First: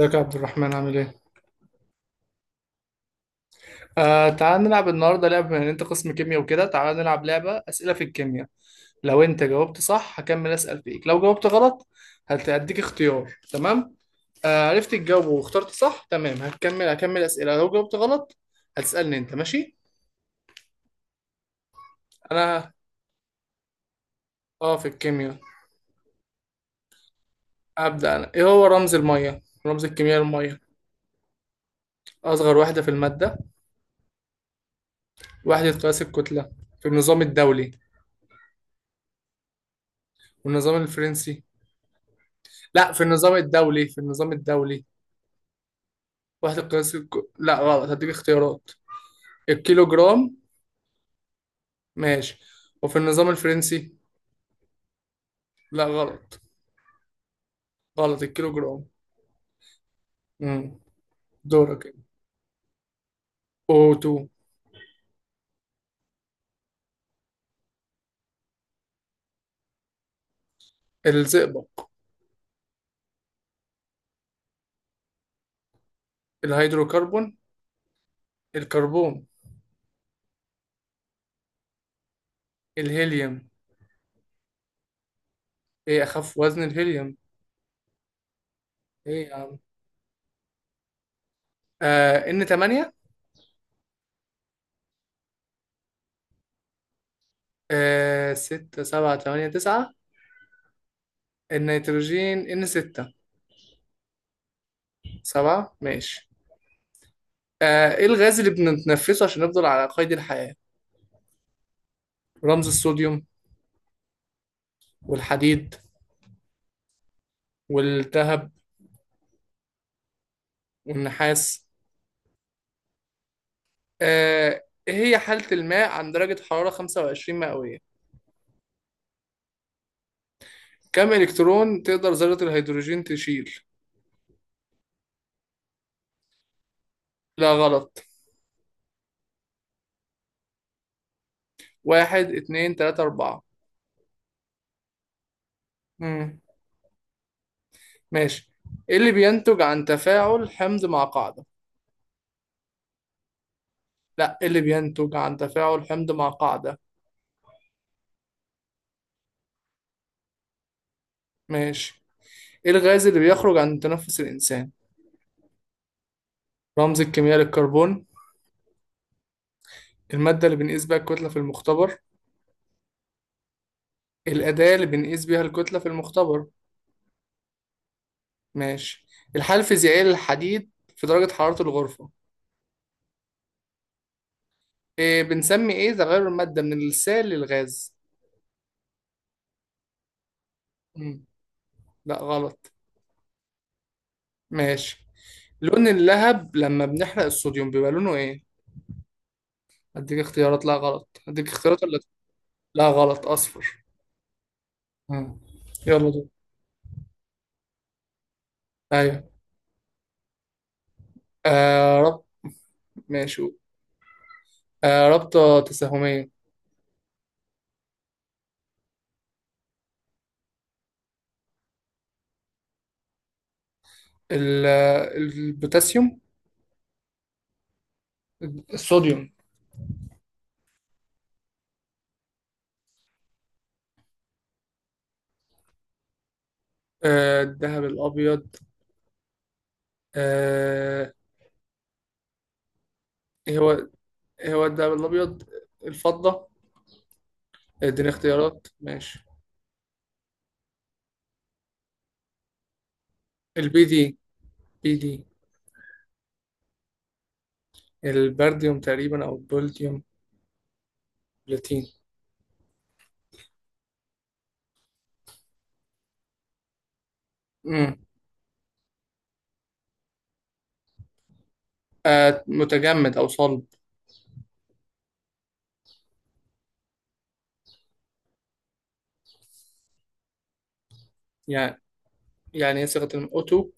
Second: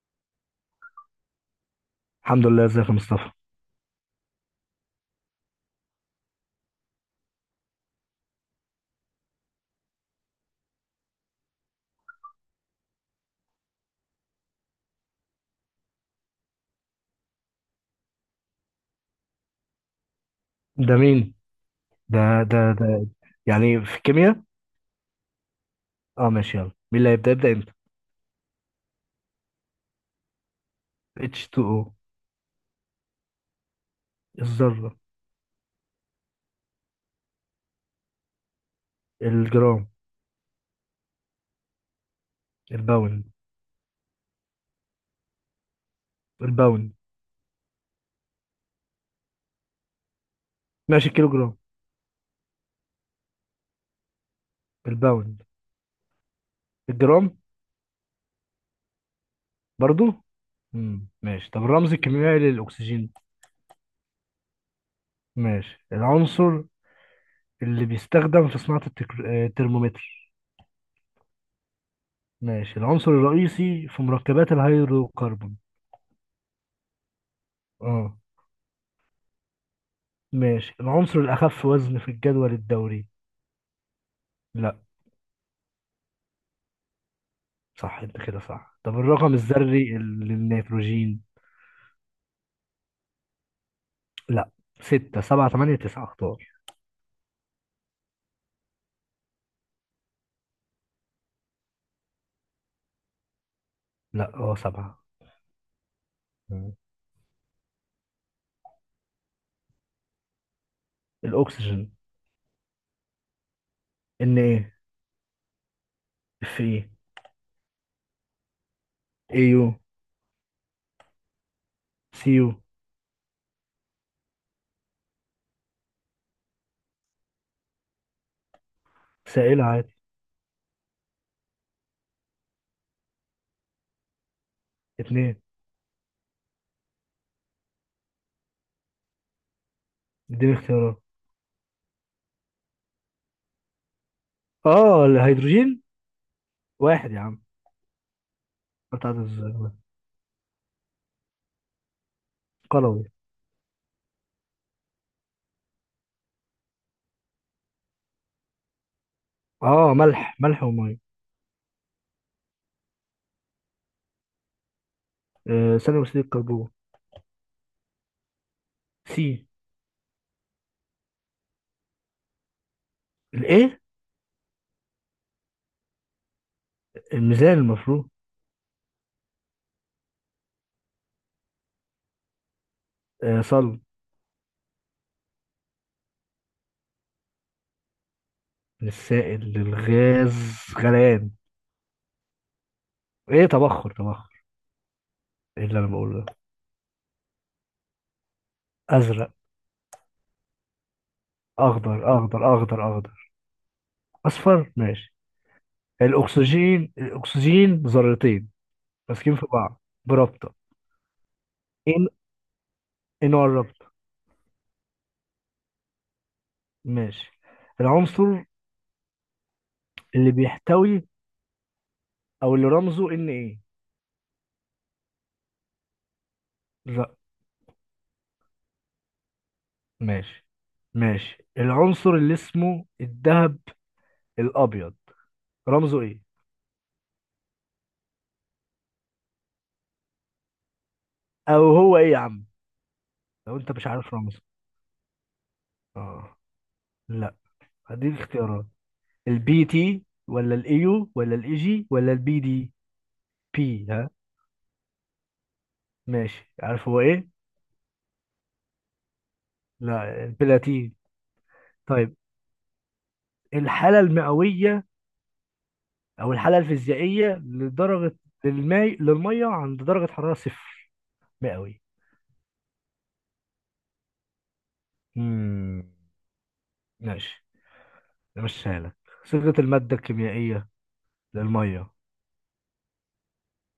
ازيك يا عبد الرحمن، عامل ايه؟ الحمد لله، ازيك يا مصطفى؟ آه، تعال نلعب النهارده لعبة. بما ان انت قسم كيمياء وكده، تعال نلعب لعبة اسئلة في الكيمياء. لو انت جاوبت صح هكمل اسأل فيك، لو جاوبت غلط هديك اختيار، تمام؟ آه عرفت تجاوبه واخترت صح، تمام هكمل اسئلة، لو جاوبت غلط هتسألني انت، ماشي؟ ده مين؟ ده انا. ده. يعني في الكيمياء. اه، في الكيمياء. اه ماشي، يلا مين اللي هيبدأ؟ يبدأ انت. ابدأ انا. ايه هو رمز المية؟ رمز الكيمياء المية. H2O. اصغر وحدة في المادة. الذرة. وحدة قياس الكتلة في النظام الدولي. الجرام. والنظام الفرنسي. لا، في الباوند. النظام الدولي في النظام الدولي وحدة قياس الباوند. لا غلط، هديك اختيارات. الكيلو جرام. ماشي الكيلو جرام. ماشي. وفي النظام الفرنسي. الباوند. لا غلط. الجرام. غلط الكيلو جرام. برضو. امم مم. ماشي، طب دورك الرمز انت. الكيميائي للأكسجين؟ O2. ماشي، العنصر اللي بيستخدم في صناعة الترمومتر. الزئبق. ماشي، العنصر الرئيسي في مركبات الهيدروكربون. الهيدروكربون. اه. الكربون. ماشي، العنصر الأخف وزن في الجدول الدوري. الهيليوم. لا. ايه اخف وزن؟ الهيليوم. صح، انت كده صح. طب ايه يا الرقم عم؟ الذري للنيتروجين؟ آه ان 8. لا، ستة سبعة تمانية تسعة، اختار. آه، 6 7 8 9. النيتروجين ان 6. لا، اه سبعة. 7 ماشي. مم. آه، ايه الغاز اللي بنتنفسه عشان نفضل على قيد الحياة؟ الأكسجين. رمز الصوديوم. إن إيه. والحديد. إف إيه. والذهب. إيه يو. والنحاس. سي يو. آه، إيه هي حالة الماء عند درجة حرارة 25 مئوية؟ سائل عادي. كم إلكترون تقدر ذرة الهيدروجين تشيل؟ اتنين. لا غلط. اديني اختيارات. واحد، اتنين، تلاتة، أربعة. اه الهيدروجين. مم، واحد يا عم. ماشي. إيه اللي بتاعت بينتج عن تفاعل حمض مع قاعدة؟ قلوي. لا، إيه اللي بينتج عن تفاعل حمض مع قاعدة؟ اه، ملح ومية. ماشي. إيه الغاز اللي بيخرج عن تنفس الإنسان؟ آه، ثاني أكسيد الكربون. رمز الكيمياء للكربون. سي. المادة اللي بنقيس بيها الكتلة في المختبر. الإيه؟ الأداة اللي بنقيس بيها الكتلة في المختبر. الميزان المفروض. ماشي. الحالة الفيزيائية للحديد في درجة حرارة الغرفة. آه صلب. إيه بنسمي إيه تغير المادة من السائل للغاز؟ من السائل للغاز. مم. غليان. لا غلط. إيه، تبخر تبخر. ماشي. إيه اللي لون أنا بقوله ده؟ اللهب لما بنحرق الصوديوم بيبقى لونه إيه؟ ازرق. أديك اختيارات. لا غلط، أديك اختيارات اخضر ولا. اخضر اخضر لا اخضر. غلط، أصفر. اصفر ماشي. مم. يلا دول. الاكسجين، الاكسجين ذرتين أيوه. ماسكين في بعض برابطه. آه ان. رب. ان ماشي. هو الرابطه. آه رابطة تساهمية. ماشي، العنصر اللي بيحتوي او اللي رمزه ان ايه. ال- البوتاسيوم. ر... الصوديوم. ماشي. ماشي، العنصر اللي اسمه الذهب الابيض، رمزه ايه؟ آه الذهب الأبيض. آه او هو ايه يا عم لو إيه هو؟ انت مش عارف رمزه. إيه هو الدهب الابيض؟ اه الفضه. لا. اديني هديك اختيارات، اختيارات. ماشي. البي تي ولا الايو ولا الاي جي ولا البي دي. البي بي. دي. بي دي. ماشي، عارف هو ايه؟ البرديوم تقريبا، او البولديوم. لا، البلاتين. بلاتين. طيب، الحالة المئوية او الحالة الفيزيائية امم. لدرجة، للماء، للمية عند درجة حرارة صفر مئوي. آه متجمد او صلب. امم ماشي، مشيها لك. صيغة المادة الكيميائية يعني للمية. يعني ايه صيغه O2.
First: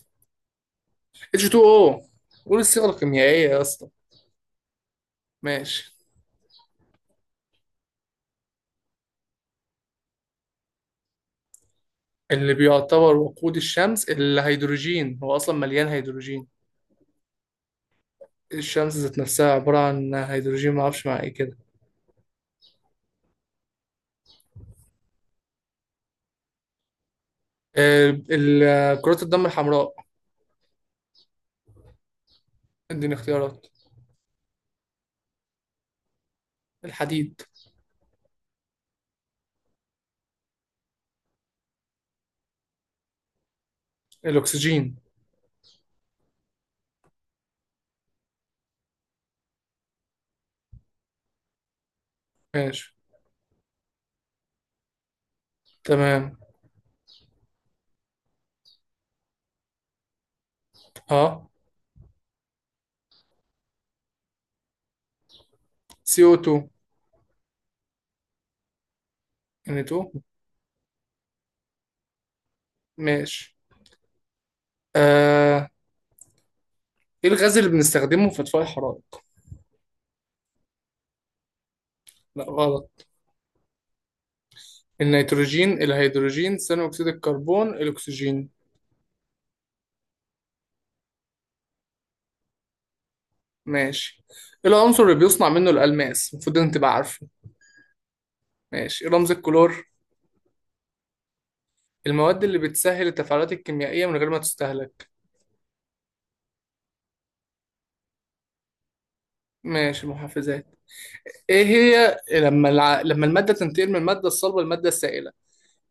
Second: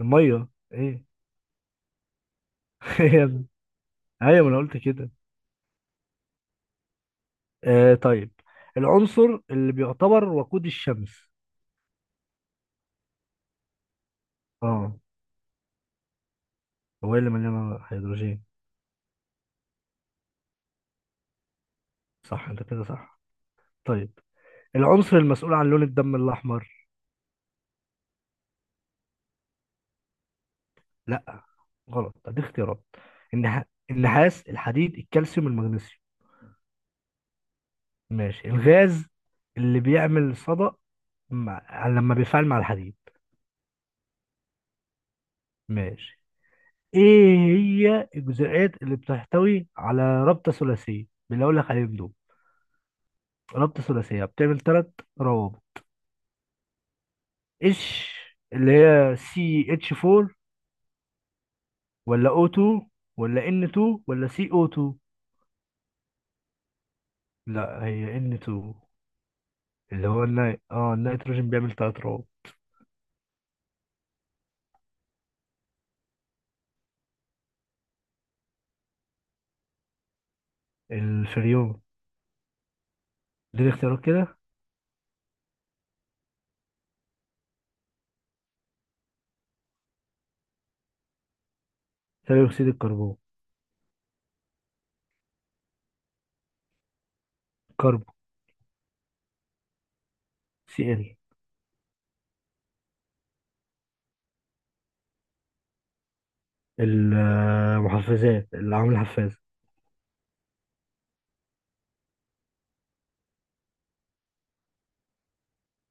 المية. ايه؟ H2O. قول الصيغه يا ابني، الكيميائيه يا اسطى. ايوه ما انا قلت كده. ماشي. آه طيب، العنصر اللي بيعتبر وقود الشمس. اللي بيعتبر وقود الشمس اه. الهيدروجين، هو اصلا مليان هيدروجين. هو إيه اللي مليان هيدروجين؟ الشمس ذات نفسها عباره عن هيدروجين، ما اعرفش مع ايه كده. صح، انت كده صح. طيب، العنصر المسؤول عن لون الدم الأحمر. آه كرات الدم الحمراء. لا غلط، ادي اختيارات. اديني النح... اختيارات. النحاس، الحديد، الكالسيوم، المغنيسيوم. الحديد. ماشي، الغاز اللي بيعمل صدأ لما بيفعل مع الحديد. الاكسجين. ماشي. ايه هي الجزيئات اللي بتحتوي على رابطة ثلاثية؟ باللي اقول لك عليهم دول، ماشي. رابطة ثلاثية بتعمل ثلاث روابط. تمام. ايش؟ اللي هي سي اتش 4 اه ولا او 2 ولا ان 2 ولا سي او 2. CO2. لا، هي ان 2. N2. اللي هو النيتروجين، بيعمل ثلاث روابط. ماشي. آه. ايه الغاز اللي بنستخدمه في اطفاء الحرائق؟ الفريون. لا غلط. دي اختيارات كده. النيتروجين، الهيدروجين، ثاني اكسيد الكربون، الاكسجين. ثاني اكسيد الكربون. ماشي. ايه العنصر اللي بيصنع منه الالماس؟ المفروض انت تبقى عارفه. كربو. ماشي. إيه رمز الكلور؟ سي ال. المواد اللي بتسهل التفاعلات الكيميائية من غير ما تستهلك. المحفزات، اللي عامل الحفاز. ماشي، المحفزات. ايه هي لما لما المادة تنتقل من المادة الصلبة للمادة السائلة،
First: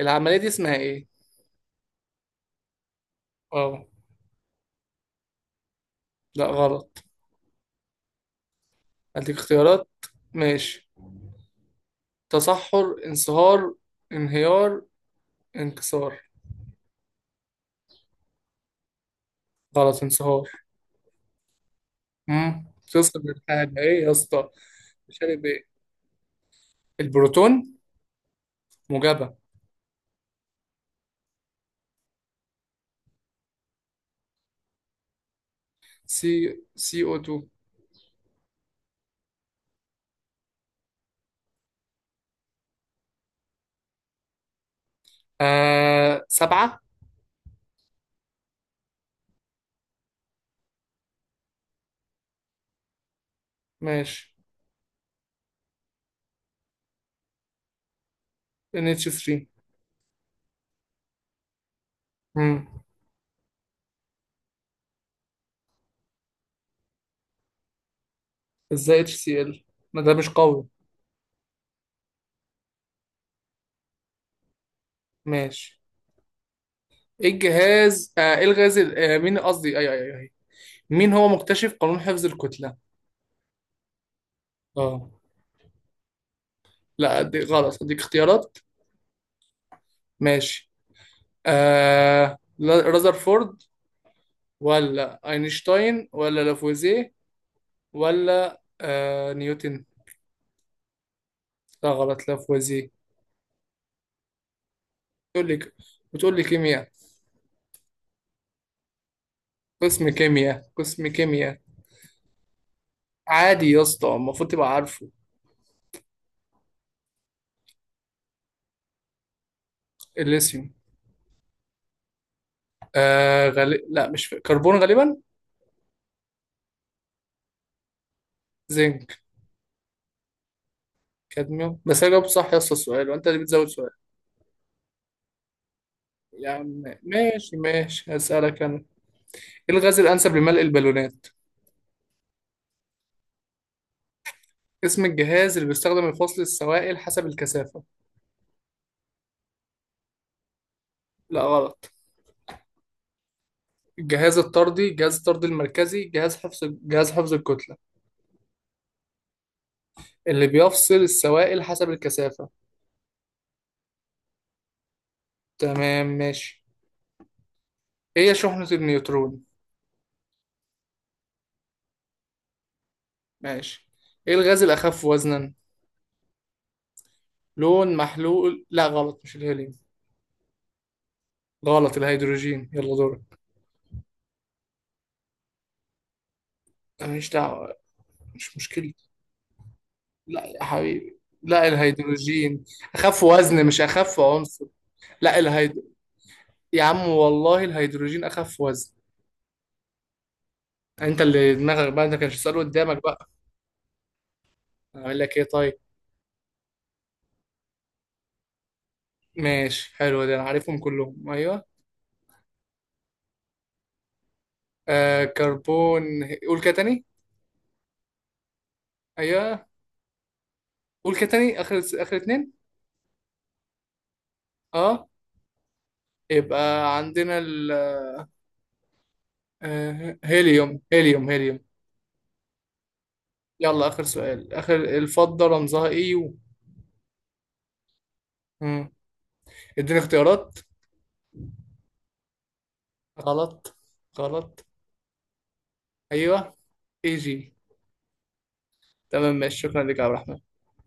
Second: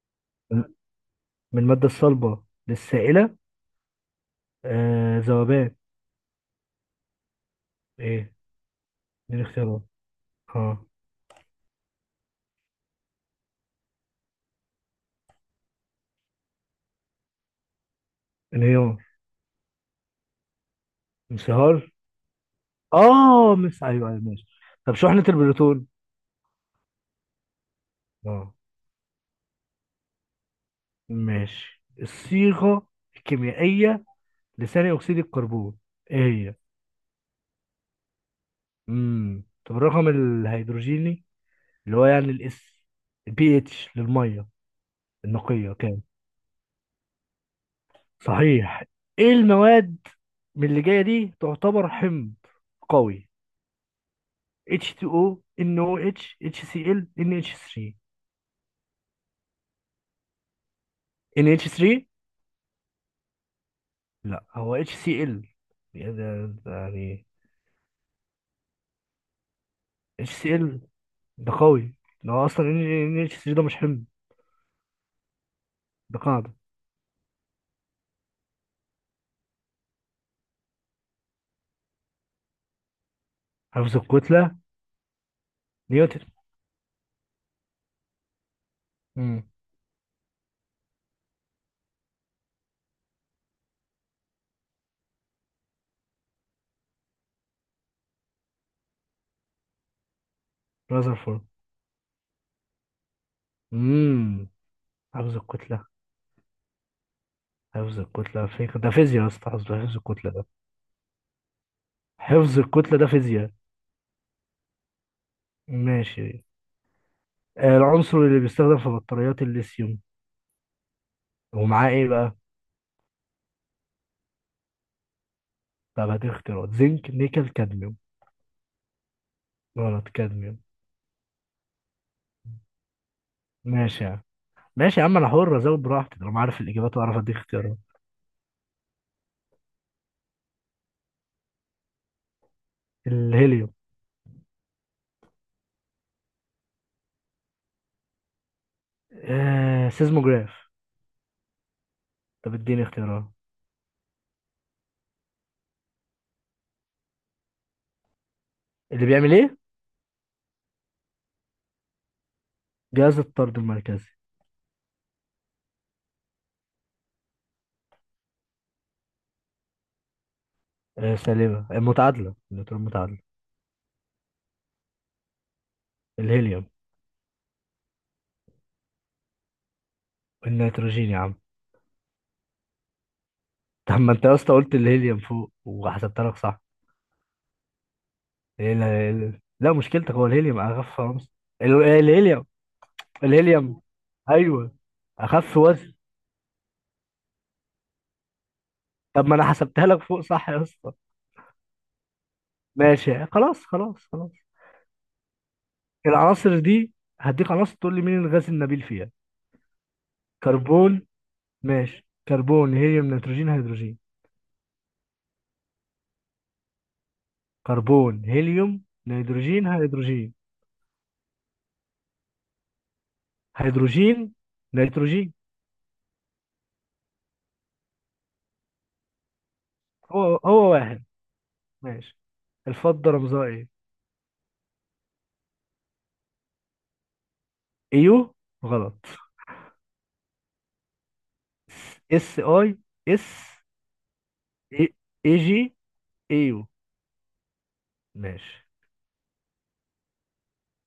العملية دي اسمها ايه؟ من الماده الصلبه للسائله. اه. آه ذوبان. لا غلط، ايه؟ اديك دي الاختيارات. اختيارات. اه. ماشي. تصحر، انصهار، انهيار، انكسار. انهيار. غلط، انصهار. انصهار. امم. توصل اه للحاجة مس ايه ايوه يا ايوه ماشي. اسطى؟ طب مش شحنه عارف ايه البروتون. البروتون. اه. موجبة. ماشي، الصيغه الكيميائيه لثاني اكسيد الكربون. ايه سي. هي. سي او 2. امم، طب الرقم الهيدروجيني اللي هو يعني الاس، البي اتش للميه النقية، كانت؟ آه سبعة. صحيح. ايه المواد من اللي جاية دي تعتبر حمض قوي؟ ماشي. H2O، NOH، HCl، NH3. ان اتش 3. NH3. امم. لا، هو HCl. يعني ده يعني. ازاي اتش سي ال، ما ده مش قوي. HCl ده قوي، ده هو اصلا. NH3 ده مش حمض، ماشي. ده قاعدة. ايه الجهاز، آه ايه الغاز آه مين قصدي، اي اي اي مين هو مكتشف قانون حفظ الكتلة؟ حفظ الكتلة. اه. نيوتن. لا دي غلط، اديك اختيارات. امم ماشي. آه رذرفورد، ولا اينشتاين، ولا لافوازيه، ولا آه نيوتن. رذرفورد. لا غلط، لافوازيه. امم حفظ تقول لي. الكتلة. بتقول لي كيمياء، حفظ الكتلة فيك ده فيزياء يا اسطى. حفظ قسم الكتلة ده. كيمياء قسم كيمياء. حفظ الكتلة ده فيزياء. عادي يا اسطى، المفروض تبقى عارفه. ماشي. آه، العنصر اللي بيستخدم في بطاريات الليثيوم، الليثيوم. ومعاه ايه بقى؟ آه لا مش فاكر. كربون غالبا. طب هدي اختيارات، زنك نيكل كادميوم. زنك. غلط، كادميوم. كادميوم، بس انا جاوبت صح يا اسطى السؤال وانت اللي بتزود سؤال. ماشي يا عم، ماشي يا عم، انا حر ازود براحتي طالما يا عارف عم الاجابات واعرف اديك ماشي اختيارات. ماشي، هسألك انا. ايه الغاز الانسب لملء البالونات؟ الهيليوم. اسم الجهاز اللي بيستخدم لفصل السوائل حسب الكثافة. آه سيزموجراف. لا غلط. طب اديني اختيارات. الجهاز الطردي، جهاز الطرد المركزي، جهاز حفظ، جهاز حفظ الكتلة. اللي بيعمل ايه؟ اللي بيفصل السوائل حسب الكثافة. جهاز الطرد المركزي. تمام ماشي. ايه هي شحنة النيوترون؟ آه سالبة، المتعادلة، النيوترون متعادلة. ماشي. ايه الغاز الأخف وزنا؟ الهيليوم. لون محلول، لا غلط مش الهيليوم. النيتروجين يا عم غلط، الهيدروجين. يلا دورك. طب ما انت يا اسطى قلت الهيليوم فوق وحسبتها لك صح. أنا مش دعوة. مش ايه مشكلة. لا مشكلتك، هو لا الهيليوم يا اخف حبيبي خالص. لا، الهيليوم. الهيدروجين. أخف وزن مش الهيليوم. أخف عنصر. ايوه، لا اخف الهيد وزن. يا عم والله الهيدروجين أخف وزن. طب ما انا حسبتها لك فوق صح يا اسطى. انت اللي دماغك بقى، انت كانش سؤال قدامك ماشي بقى. خلاص خلاص خلاص. اقول لك ايه طيب. العناصر دي، هديك عناصر تقول لي مين الغاز النبيل فيها. ماشي حلو، ده انا عارفهم كربون. كلهم. ايوه. ماشي، كربون هيليوم نيتروجين هيدروجين. آه كربون. قول كده تاني. كربون هيليوم ايوه. نيتروجين هيدروجين. قول كده تاني، اخر اخر اتنين. هيدروجين اه. نيتروجين. يبقى عندنا ال. آه هو هو هيليوم واحد. هيليوم هيليوم. ماشي، الفضة رمزها ايه. يلا اخر سؤال، اخر الفضة رمزها ايه؟ يو. ايو. مم. غلط. اديني اختيارات. اس اي. اس. غلط. غلط. اي جي. ايوه. ايو اي جي. ماشي. تمام ماشي، شكرا لك يا عبد الرحمن.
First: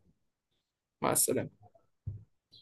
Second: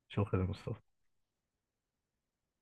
شكرا يا مصطفى. مع السلامة.